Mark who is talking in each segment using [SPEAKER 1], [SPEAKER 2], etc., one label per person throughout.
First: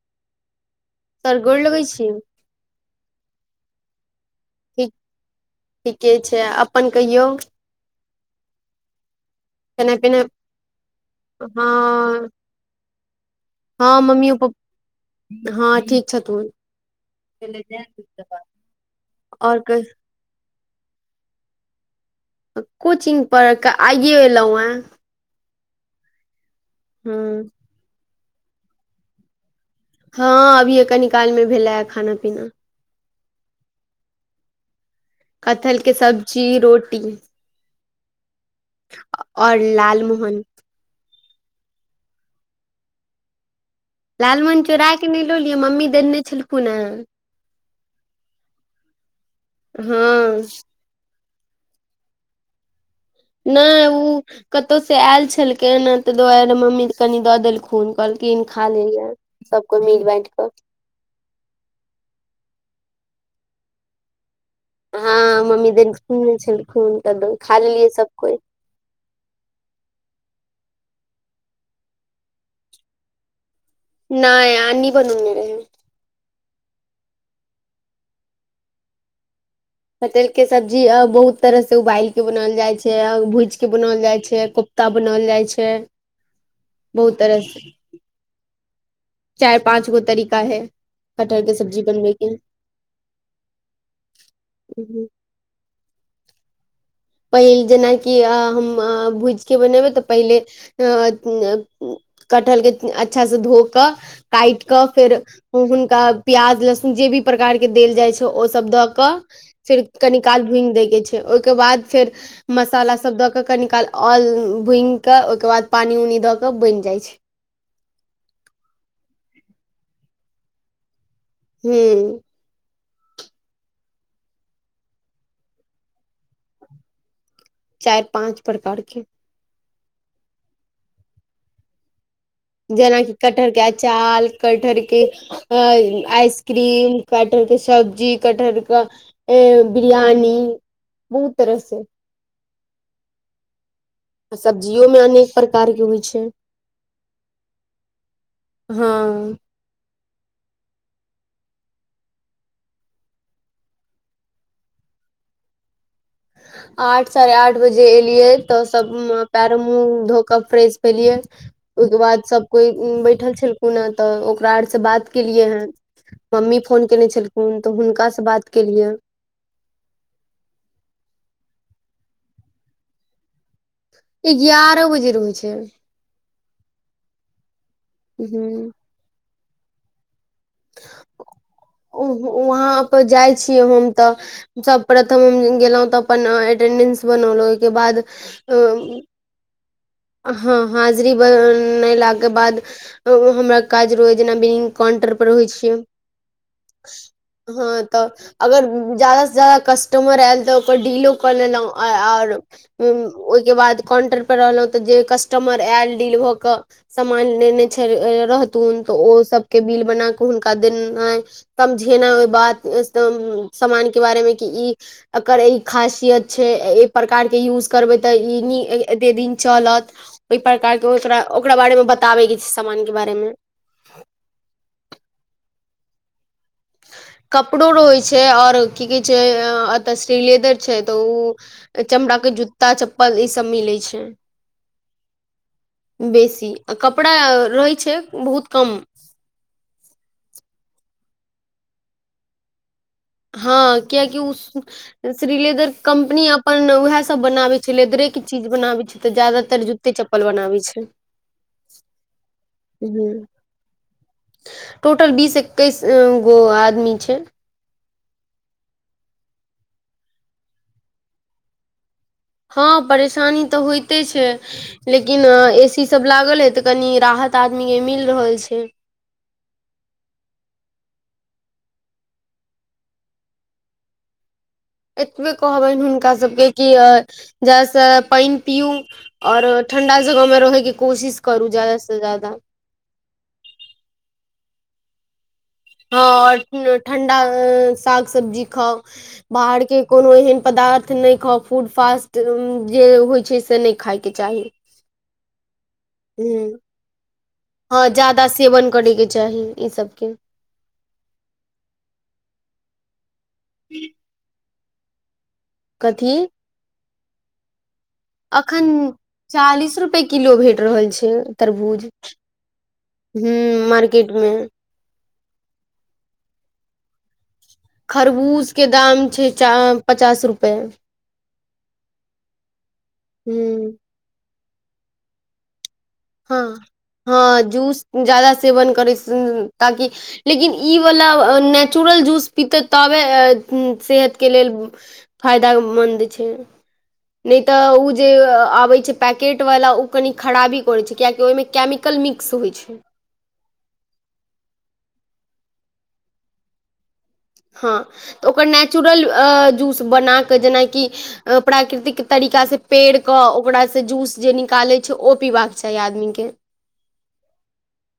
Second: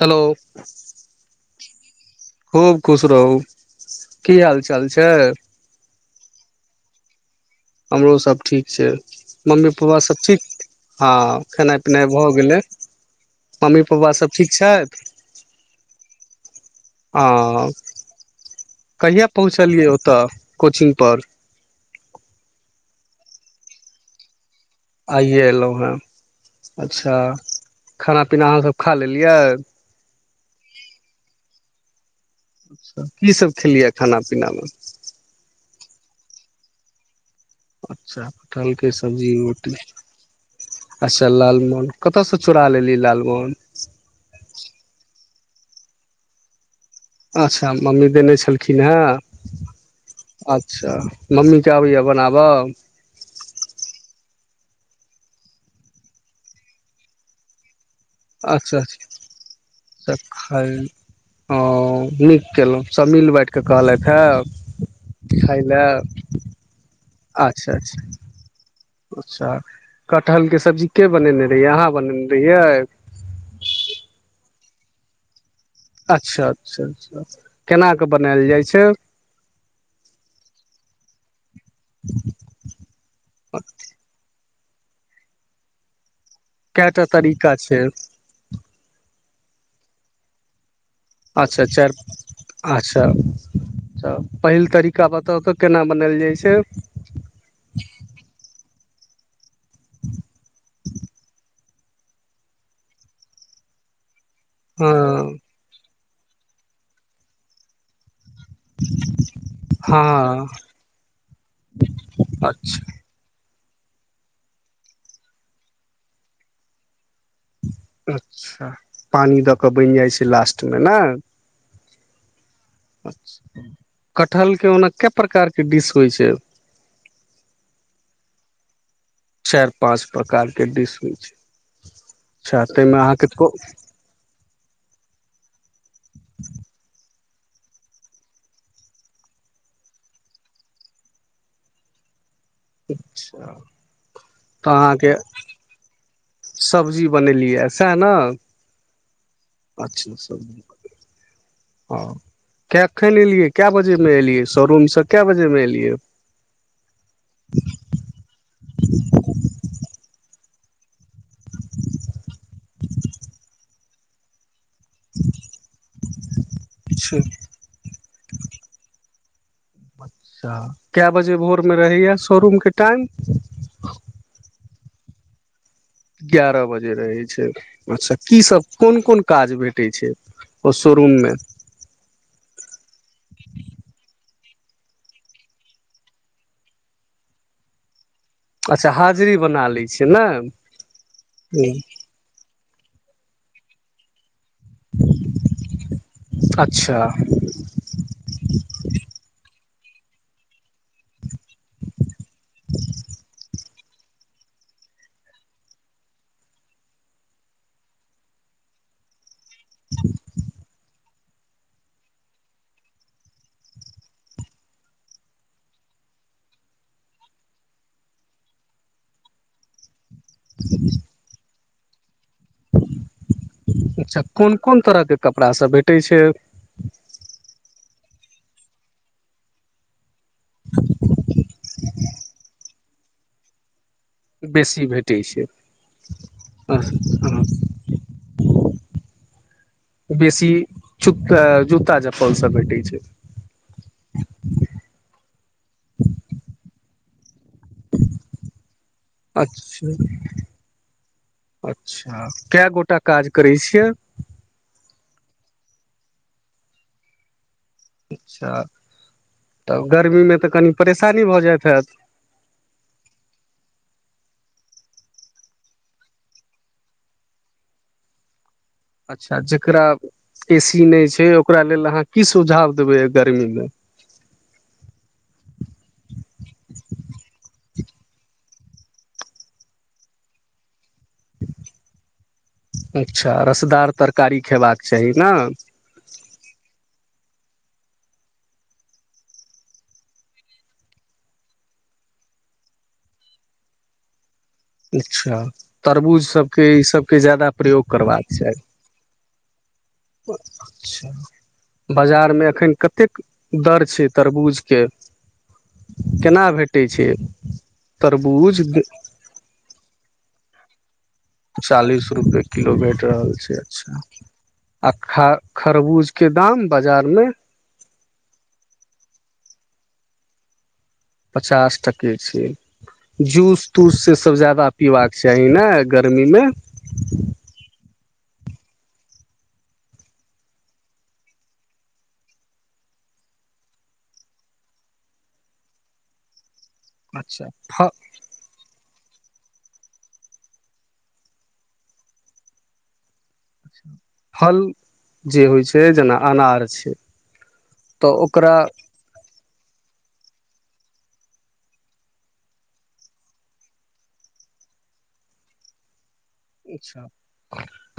[SPEAKER 1] hello
[SPEAKER 2] sir गोर लगै छी
[SPEAKER 1] खूब खुश रहू की हाल चाल
[SPEAKER 2] ठीक
[SPEAKER 1] छै
[SPEAKER 2] ठीके छै अपन कहियौ
[SPEAKER 1] हमरो सब ठीक छै मम्मी
[SPEAKER 2] खेनाइ
[SPEAKER 1] पापा सभ
[SPEAKER 2] पिनाइ
[SPEAKER 1] ठीक आ खेनाइ पिनाइ
[SPEAKER 2] हँ
[SPEAKER 1] भऽ गेलै मम्मी
[SPEAKER 2] हँ
[SPEAKER 1] पाप्पा
[SPEAKER 2] मम्मियो
[SPEAKER 1] सभ ठीक
[SPEAKER 2] पप्पा
[SPEAKER 1] छैत
[SPEAKER 2] हँ ठीक छथुन
[SPEAKER 1] ह कहिआ
[SPEAKER 2] आओर कह
[SPEAKER 1] पहुँचलियै ओतऽ कोचिंग पर
[SPEAKER 2] कोचिंग पढ़ क आइये एलहुँ यां
[SPEAKER 1] आइए एलहु हैं अच्छा
[SPEAKER 2] हूँ
[SPEAKER 1] खाना पीना अहाँ सभ खा लेलियै
[SPEAKER 2] हँ अभी कनी काल मे भेले खाना पीना
[SPEAKER 1] की सभ खेलियै खाना पीना मे
[SPEAKER 2] कटहलके सब्जी रोटी
[SPEAKER 1] अच्छा कटहल के सब्जी
[SPEAKER 2] और
[SPEAKER 1] रोटी
[SPEAKER 2] लालमोहन
[SPEAKER 1] अच्छा लालमोहन कतऽसँ चुड़ा ल एलीय लालमोहन
[SPEAKER 2] लालमोहन चोरा कऽ नहि लऽ लियअ मम्मी देने छलखुन हेँ
[SPEAKER 1] अच्छा मम्मी देने छलखिन
[SPEAKER 2] हँ
[SPEAKER 1] हेँ अच्छा मम्मीे आबैया बनाबऽ
[SPEAKER 2] नहि ओ कतहु से आयल छलखिन ह ता दुआरे मम्मी कनि दऽ देलखुन कहलखिन खा
[SPEAKER 1] अच्छा
[SPEAKER 2] ले ले सब कोइ मिल
[SPEAKER 1] अच्छा
[SPEAKER 2] बाँटि कऽ
[SPEAKER 1] ख ह कयलहुँ सब मिल बाँटिके कहलथि हँ
[SPEAKER 2] हँ मम्मी दने छलखून
[SPEAKER 1] अच्छा अच्छा अच्छा कटहल के सब्जी के बनेने रहियै अहाँ बनेने रहियै
[SPEAKER 2] नहि आनी बनौने रहै
[SPEAKER 1] अच्छा अच्छा केनाकऽ बनायल जाइ छै
[SPEAKER 2] कटहल सब्जी अ बहुत तरह से उबालि के बनाओल जाइ छै भूज के बनाओल जाय छै कोफ्ता बनाओल जाइ छै
[SPEAKER 1] केटा
[SPEAKER 2] बहुत तरह
[SPEAKER 1] तरिका
[SPEAKER 2] से
[SPEAKER 1] छै
[SPEAKER 2] चारि पाँच गो तारीका हैय
[SPEAKER 1] अच्छा चारि अच्छा पहिल
[SPEAKER 2] के
[SPEAKER 1] तारीका बताउ तऽ केना बनाएल जाइ छै
[SPEAKER 2] भुज के बनेवै तऽ पहिले कटहल के अच्छा से धो काटि क
[SPEAKER 1] हँ
[SPEAKER 2] फेर हुनका प्याज लहसुन जे भी प्रकार के देल जाइ छै ओ सब द क फेर कनी काल
[SPEAKER 1] हँ
[SPEAKER 2] भूनि दैय के छै ओहिके बाद फेर
[SPEAKER 1] अच्छा
[SPEAKER 2] मसाला सब दक के कनि काल आल भूनि कऽ ओहिके बाद पानि उनि दऽ कऽ बनि जाइ छै
[SPEAKER 1] अच्छा पानी दऽ कऽ बनि जाइ छै लास्ट मे ने
[SPEAKER 2] ह
[SPEAKER 1] कटहलके ओना कए प्रकारके डिश होइ छै
[SPEAKER 2] चारि पाँच प्रकार के
[SPEAKER 1] चारि पाँच प्रकारके डिश होय छै अच्छा ताहिमे
[SPEAKER 2] जेना कि
[SPEAKER 1] अहाँके को
[SPEAKER 2] कटहर के अचार कटहरके अ आइसक्रीम कटहर के सब्जी कटहर के अ बिरियानी बहुत तरस
[SPEAKER 1] अच्छा
[SPEAKER 2] आ सब्जियोमे अनेक प्रकार के होय छै
[SPEAKER 1] सब्जी बनेलियै सएह न
[SPEAKER 2] हँ
[SPEAKER 1] ह कखन एलियै कए बजेमे एलियै सोरूमसँ कए बजेमे एलियै
[SPEAKER 2] आठ साढ़े आठ बजे एलियै तऽ सब पैरो मुँह धो फ्रेश भेलिये ओहिके बाद सब कोई बैठल छलखुन ह तऽ ओकरा आ से बात केलिए हें मम्मी फोन केयने छलखुन तऽ हुनकासँ बात केलियै
[SPEAKER 1] अच्छा मे रहैय शोरूमके टाइम
[SPEAKER 2] ई एगारह बजे रहै छै
[SPEAKER 1] एगारह बजे रहै छै अच्छा की
[SPEAKER 2] हूँ
[SPEAKER 1] सब कोन कोन काज भेटैत छै ओ शोरूममे
[SPEAKER 2] वहाँ पर जाइ छीयै हम तऽ सबप्रथम हम गेलहुं तऽ अपन एटेंडेंस बनौलहु ओहिके बाद
[SPEAKER 1] अच्छा हाजरी बना ली
[SPEAKER 2] ह हाजरी बनेलाके बाद हमरा काज रोजना काउंटर पर होय छियै
[SPEAKER 1] अच्छा
[SPEAKER 2] हँ तऽ अगर जायदा से जायदा कस्टमर एल तऽ बडिलीयो कऽ लेलौ आओर ओयह के बाद काउंटर पर रहलहु त जे कस्टमर आयल डील भऽ के सामान लेने छै रहतुन तऽ ओ सबके बना कऽ हुनका देना समझेना ओहि बात समान के बारेमे कि ई एकर ई खासियत छै एहि प्रकार के यूज करबै तऽ ई ए दिन चलत ओहि प्रकार ओकरा बारे मे बता
[SPEAKER 1] अच्छा कोन कोन तरहके कपड़ा सब भेटै छै
[SPEAKER 2] कपड़ो रहै छै आओर की कहै छै लेदर छै तऽ ओ चमड़ा के जूता चप्पल ई सब मिले छै
[SPEAKER 1] बेसी भेटै छै
[SPEAKER 2] बेसी आ कपड़ा रहै छै बहुत कम
[SPEAKER 1] बेसी जूता चप्पल सब भेटै छै
[SPEAKER 2] हँ कियाकि ओ श्री लेदर कम्पनी अपन उएह सभ बनाबै छै लेदरे के चीज बनाबै छै तऽ ज्यदातर
[SPEAKER 1] अच्छा
[SPEAKER 2] जूत्ते चप्पल बनाबै छै
[SPEAKER 1] अच्छा कए गोटा
[SPEAKER 2] ह
[SPEAKER 1] काज करय छियै
[SPEAKER 2] टोटल बीस एकैस गो आदमी छै
[SPEAKER 1] अच्छा तऽ गर्मीमे तऽ कनि परेशानी भऽ जाइत हैत
[SPEAKER 2] हँ परेशानी तऽ होइते छै लेकिन ए सी सब लागल हे तऽ कनि राहत सात आदमी के मिल रहल छै
[SPEAKER 1] अच्छा जकरा ए सी नहि छै ओकरा लेल अहाँ की सुझाव देबै गर्मीमे
[SPEAKER 2] ह [inaudible] एतबे कहबनि हुनका सभके कि जाहिसँ पेंन पीू आओर ठण्डा जगह मे रहैके कोशिश करू जादा से जााद
[SPEAKER 1] अच्छा रसदार तरकारी खेबाक चाही ने
[SPEAKER 2] हँ ठण्डा साग सब्जी खाउ बाहर के कोनो एहन पदार्थ नहि खाउ फूड फास्ट जे होइ छै से नहि खायके चाही
[SPEAKER 1] अच्छा तरबूज
[SPEAKER 2] ह
[SPEAKER 1] सभके ईसभके जादा
[SPEAKER 2] हँ
[SPEAKER 1] प्रयोग
[SPEAKER 2] ज्यादा
[SPEAKER 1] करबाक चाही
[SPEAKER 2] सेवन करयके चाही ई सबके
[SPEAKER 1] बाजारमे एखन कतेक दर छै तरबूज फेर
[SPEAKER 2] कथी
[SPEAKER 1] केना भेटय छै
[SPEAKER 2] अखन
[SPEAKER 1] तरबूज
[SPEAKER 2] चालीस रुपे किलो भेट रहल छै तरबूज
[SPEAKER 1] चालीस रुपए किलो भेट रहल
[SPEAKER 2] ह
[SPEAKER 1] छय अच्छा
[SPEAKER 2] मार्केट मे
[SPEAKER 1] आ खा खरबूज के दाम बाजार मे
[SPEAKER 2] खरबूज के दाम छै पचास रुपए
[SPEAKER 1] पचास टके छै जूस
[SPEAKER 2] ह
[SPEAKER 1] तूस से सब ज्यादा पीबाक चाही नय
[SPEAKER 2] हँ हँ जूस ज्यादा स सेवन करै स ताकि लेकिन ई वला नेचुरल जूस पीतै तबे सेहत के लेल फायदऽमन्द छै नै
[SPEAKER 1] अच्छा
[SPEAKER 2] तऽ
[SPEAKER 1] फ
[SPEAKER 2] ओ जे आबै छै पैकेटवला ओ कनि खराबी कहय छै किये कि ओहिमे केमिकल मिक्स होय छै
[SPEAKER 1] फल जे होय छै जेना अनार छै
[SPEAKER 2] हँ तऽ ओकर नेचुरल अ जूस बनाके जेनाकि अ प्राकृतिक तरीका से पेर कऽ ओकरा से जूस जे निकालै के ओ पीबाक चाही आदमी के
[SPEAKER 1] अच्छा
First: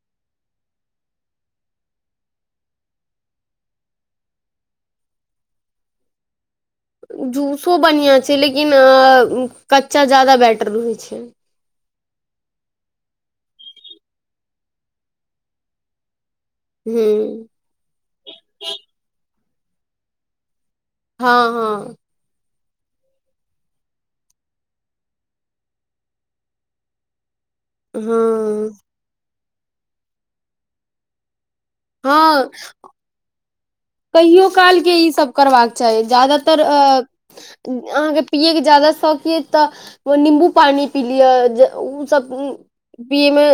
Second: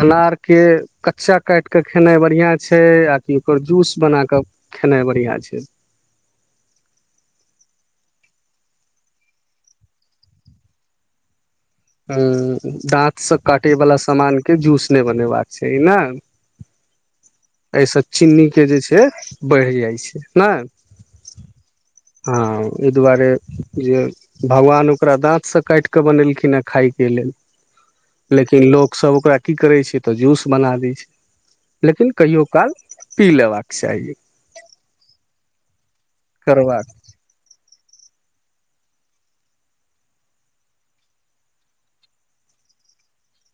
[SPEAKER 1] अनार के कच्चा काटि के खेनाय बढिया छै आ कि ओकर जूस बना कऽ खेनाइ बढिया छै
[SPEAKER 2] जूसो बनिया छै लेकिन कच्चा ज्यादा बेटर रहय छै
[SPEAKER 1] ह दाँत सँ काटय वला सामानके जूस नै बनेबाक चाही न
[SPEAKER 2] हू
[SPEAKER 1] आय से चीनी के जे छै बढ़ि जाइ छै ना
[SPEAKER 2] हा हा
[SPEAKER 1] हँ एहि दुआरे जे भगवान ओकरा दाँत से काटि कऽ बनेलखिन ह्न खायके लेल लेकिन
[SPEAKER 2] हँ
[SPEAKER 1] लोकसब ओकरा की करय छै तऽ जूस बना दै छै लेकिन कहियो काल पी लेबाक चाही
[SPEAKER 2] हो----कहियो काल के ई सब करबाक चाही ज्यादातर अ
[SPEAKER 1] करबाक
[SPEAKER 2] अहाँके पियै के ज्यादा शौक ये तऽ निम्बू पानी पी लिअ जे उ सब पिये मे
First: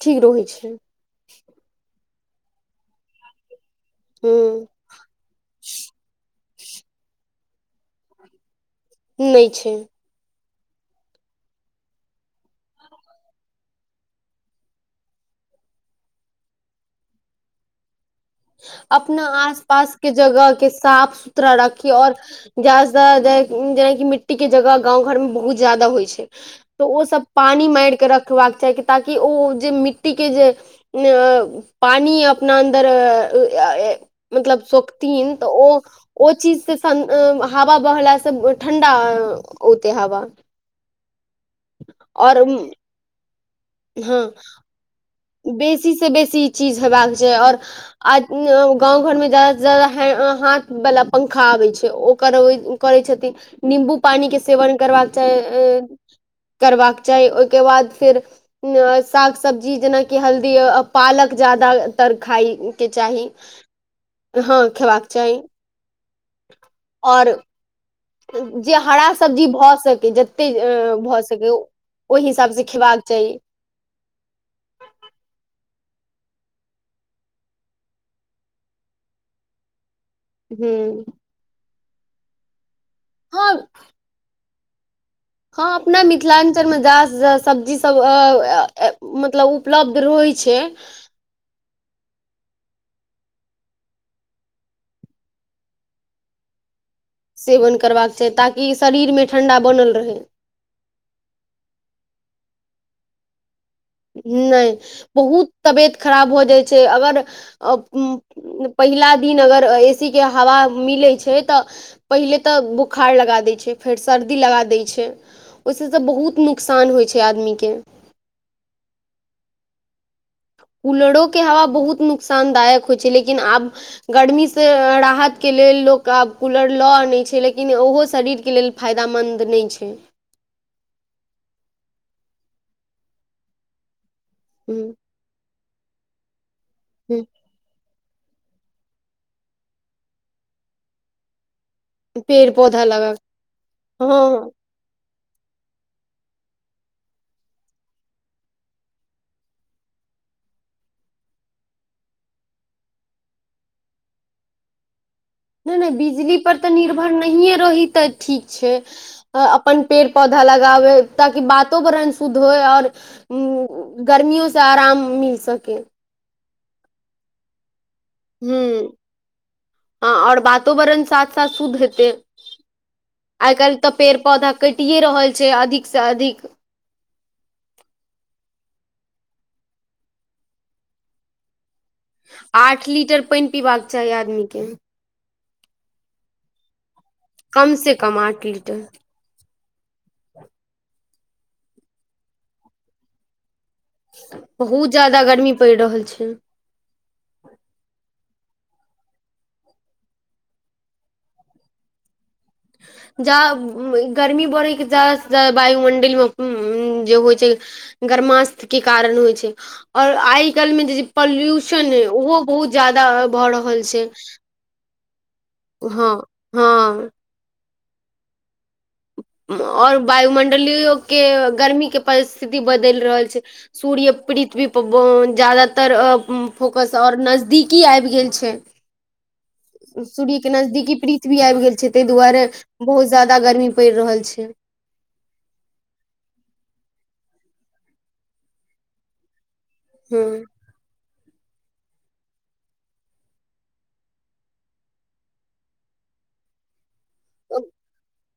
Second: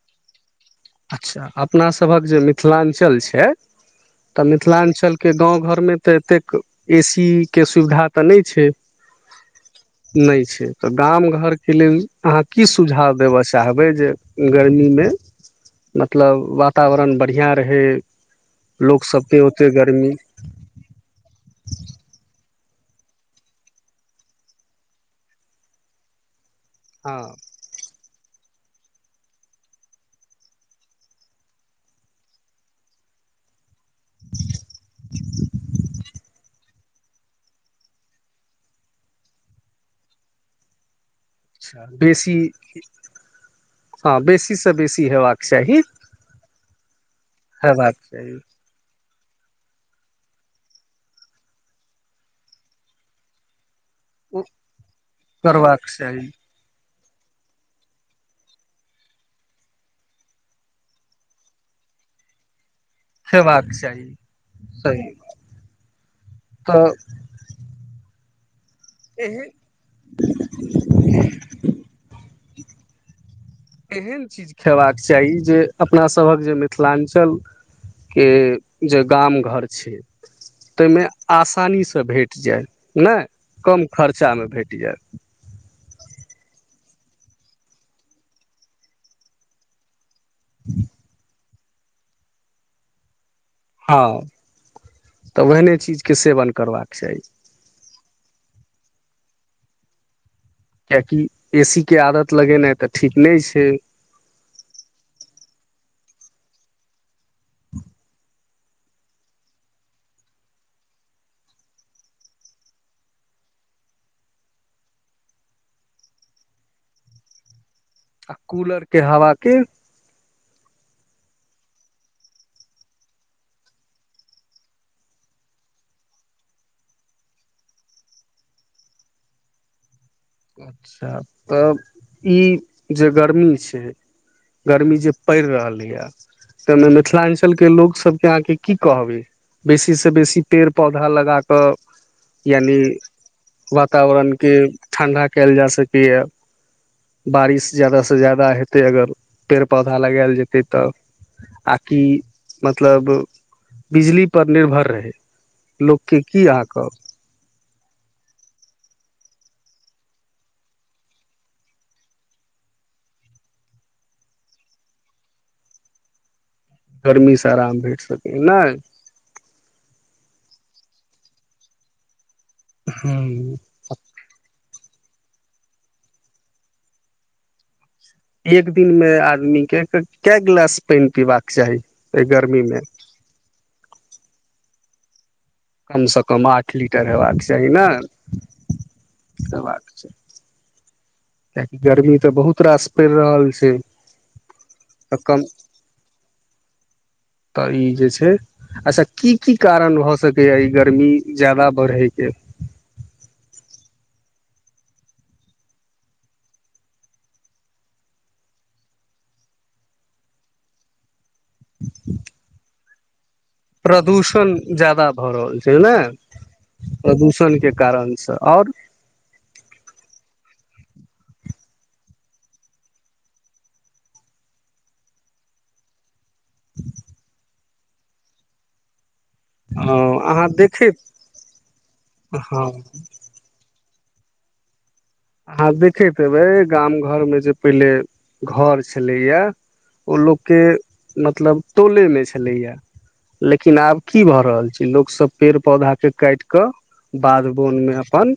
[SPEAKER 2] ठीक रहै छय
[SPEAKER 1] अच्छा अपना सभक जे मिथिलांचल छै तऽ
[SPEAKER 2] हूँ
[SPEAKER 1] मिथिलांचल के गाँव घरमे तऽ एतेक एसी के सुविधा तऽ नै छै
[SPEAKER 2] नै छै
[SPEAKER 1] नहि तऽ गाम घरके लेल अहाँ की सुझाव देबऽ चाहबै जे गर्मी मे
[SPEAKER 2] [inaudible]
[SPEAKER 1] मतलब वातावरण बढिया रहै लोक
[SPEAKER 2] अपना
[SPEAKER 1] सबके
[SPEAKER 2] आस
[SPEAKER 1] ओते
[SPEAKER 2] पास
[SPEAKER 1] गर्मी
[SPEAKER 2] के जगह के साफ सुथरा रखि और जा जेनाकि मिट्टी के जगह गाँव घर मे बहुत ज्यादा होय छै तऽ ओ
[SPEAKER 1] हँ
[SPEAKER 2] सब पानी मायर के रखबाक चाहि ताकि ओ जे मिट्टी के जे पानी अपना अन्दर अऽ अऽ मतलब शोखथिन तऽ ओ ओ चीज से हवा बहला से ठण्डा औते हावा
[SPEAKER 1] अच्छा बेसी हँ बेसी सँ बेसी हेबाक चाही
[SPEAKER 2] बेसी से बेसी ई चीज हेबाक चाहि और
[SPEAKER 1] हेबाक
[SPEAKER 2] अऽ
[SPEAKER 1] चाही
[SPEAKER 2] गाँंव घर मे ज्यादा से ज्यादा हाथ वला पंखा आबै छै ओ कर करै छथिन निम्बु पानी के
[SPEAKER 1] ओ
[SPEAKER 2] सेवन करबाक चाहि अऽ
[SPEAKER 1] करबाक चाही
[SPEAKER 2] करबाक चाहि ओय के बाद फेर साग सब्जी जेना कि हल्दी पालक ज्यादातर खाय के चाही
[SPEAKER 1] खेबाक चाही
[SPEAKER 2] हा खेबाक
[SPEAKER 1] सही
[SPEAKER 2] चाही
[SPEAKER 1] तऽ
[SPEAKER 2] आओर जे हरा सब्जी
[SPEAKER 1] एहन
[SPEAKER 2] भऽ सकेै जते भऽ सकेै ओहि हिसाब से खेबाक चाही
[SPEAKER 1] एहन चीज खयबाक चाही जे अपनासभक जे मिथिलाञ्चल के जे गाम घर छै
[SPEAKER 2] हूँ
[SPEAKER 1] ताहिमे आसानीसँ भेट जाय ने
[SPEAKER 2] हँ
[SPEAKER 1] कम खर्चामे भेट या
[SPEAKER 2] हँ अपना मिथिलाञ्चल मे ज्यादा सं ज्यादा सब्जी सब मतलब उपलब्ध रहैत छै
[SPEAKER 1] हँ तऽ ओहने चीजके सेवन करबाक चाही
[SPEAKER 2] सेवन करबाक चाही ताकि शरीरमे ठण्डा बनल रहय
[SPEAKER 1] कियकि एसी के आदत लगेनाइ तऽ ठीक नहि छै
[SPEAKER 2] नहि बहुत तबियत खराब हो जाइ छै अगर पहिला दिन अगर ए सी के हवा मिलै छै तऽ पहिले तऽ बुखार लगा दै छै फेर सर्दी लगा दै छै ओहिसँ तऽ बहुत नुकसान होइ छै आदमीके
[SPEAKER 1] आ कूलर के हवा के
[SPEAKER 2] [inaudible] कूलरो के हवा बहुत नुकसानदायक होइ छै लेकिन आब गर्मी से राहत के लेल लोक आब कूलर लऽ आनै छै लेकिन ओहो शरीरके लेल फायदामन्द नइ छै
[SPEAKER 1] अच्छा तऽ ई जे गर्मी छै
[SPEAKER 2] हूँ,
[SPEAKER 1] गर्मी जे पड़ि रहलैया ताहिमे
[SPEAKER 2] हूँ,
[SPEAKER 1] मिथिलाञ्चलके लोकसभ अहाँ के की कहबे बेसी से बेसी पेड़ पौधा लगा तऽ
[SPEAKER 2] पेड़
[SPEAKER 1] यानि
[SPEAKER 2] पौधा लगा हँ
[SPEAKER 1] वातावरण
[SPEAKER 2] हँ
[SPEAKER 1] के ठण्डा कयल जा सकैए बारिश ज्यदासँ ज्यादा हेतै अगर पेड़ पौधा लगायल जेतै तऽ आकि मतलब बिजलीपर निर्भर रहै
[SPEAKER 2] नहि नहि
[SPEAKER 1] लोकके
[SPEAKER 2] बिजली
[SPEAKER 1] की
[SPEAKER 2] पर
[SPEAKER 1] अहाँ
[SPEAKER 2] तऽ
[SPEAKER 1] कहब
[SPEAKER 2] निर्भर नहि रहि तऽ ठीक छै अपन पेड़ पौधा लगाबै ताकि वातोवरण शुद्ध होय आओर उ गर्मियोसँ आराम मिल सकेै
[SPEAKER 1] गर्मी से आराम भेट सकै नहि
[SPEAKER 2] ह और वातोवरण साथ साथ शुद्ध हेते आइ
[SPEAKER 1] हूँ
[SPEAKER 2] काल्हि तऽ पेड़ पौधा कटिए रहल छै अधिकसँ अधिक
[SPEAKER 1] एक दिन मे आदमी के कै गिलास पानि पीबाक चाही एहि गर्मीमे
[SPEAKER 2] आठ लीटर पानि पीबाक चाही आदमीके
[SPEAKER 1] कम से कम आठ ली टर हबाक चाही
[SPEAKER 2] कम से कम आठ लीटर
[SPEAKER 1] नइ हबाक चाही कआाकि गर्मी तऽ बहुत रास पड़ रहल छै
[SPEAKER 2] बहुत ज्यादा
[SPEAKER 1] [unintelligible]
[SPEAKER 2] गर्मी पड़ि रहल छै
[SPEAKER 1] त ई जे छई अच्छा की की कारण भऽ सकैया ई गर्मी ज्यादा बढ़यके
[SPEAKER 2] [inaudible] जा गर्मी बढ़ैके जााद जा वायुमंडल मे जे होइ छै गरमास्त के कारण होइ छै आओर आइ काल्हिमे जे पॉल्यूशन ओहो बहुत ज्यादा भऽ रहल छै
[SPEAKER 1] प्रदूषण जादा भऽ रहल छै
[SPEAKER 2] हँ
[SPEAKER 1] नइ
[SPEAKER 2] हँ
[SPEAKER 1] प्रदूषण के कारणसँ आओर
[SPEAKER 2] आओर वायुमंडलियो के गर्मी के परिस्थिति बदलि रहल छै सूर्य पीड़ित भी जादातर अ हूँ फोकस आओर नजदीकी आबि गेल छै सूर्य
[SPEAKER 1] अहाँ
[SPEAKER 2] के नजदीकी
[SPEAKER 1] देखैत
[SPEAKER 2] पृथ्वी आबि गेल छै तई दुआरे
[SPEAKER 1] हँ
[SPEAKER 2] बहुत ज्यादा गर्मी पईर रहल छै
[SPEAKER 1] हह देखैतेबै गाम घर मे जे पहिले घर छलैया ओ
[SPEAKER 2] हूँ
[SPEAKER 1] लोकके मतलब टोलेमे छलैइए लेकिन आब की भऽ रहल छै लोकसभ पेड़ पौधाके काटि कऽ बाध बन में अपन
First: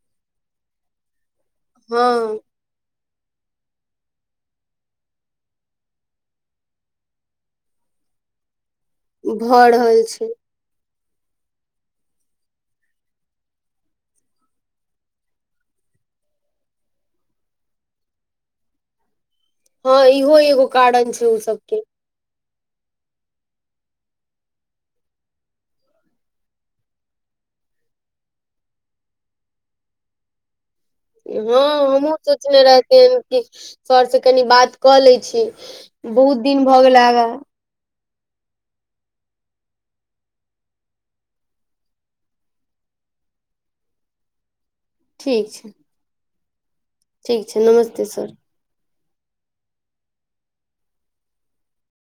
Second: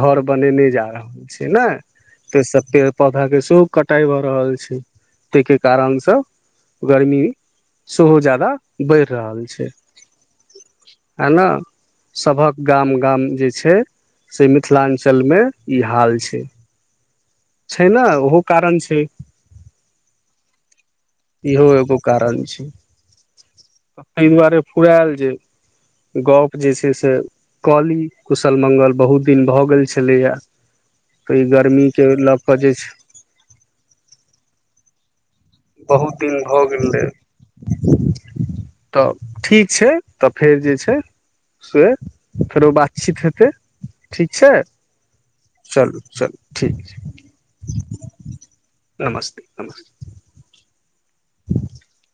[SPEAKER 1] घर बनेने जा रहल छै न
[SPEAKER 2] हँ
[SPEAKER 1] तेँ स पेड़ पौधा के सेहो कटाइ भऽ रहल छै तैके कारणसँ गर्मी सेहो जादा बढ़ि रहल छै
[SPEAKER 2] भऽ रहल छै
[SPEAKER 1] हे न सभक गाम गाम जे छैय से मिथिलांचल मे ई हाल छै छै न ओहो कारण छै
[SPEAKER 2] हँ इहो एगो कारण छै ओ
[SPEAKER 1] इहो
[SPEAKER 2] सबके
[SPEAKER 1] एगो कारण छै एय दुआरे फुरायल जे गप्प जे छैय से कली कुशल मंगल बहुत दिन भऽ गेल छलैए
[SPEAKER 2] हँ हमहूँ सोचने रेहथियन कि सर से कनी बात कऽ लैय छी बहुत दिन भऽ गेलै आगा
[SPEAKER 1] तऽ ठीक छै तऽ फेर जे छै से फेरो बातचीत हेतै ठीक छै
[SPEAKER 2] ठीक छै
[SPEAKER 1] चलू चलू ठीक
[SPEAKER 2] ठीक छै
[SPEAKER 1] छैय
[SPEAKER 2] नमस्ते सर
[SPEAKER 1] नमस्ते नमस्ते [inaudible]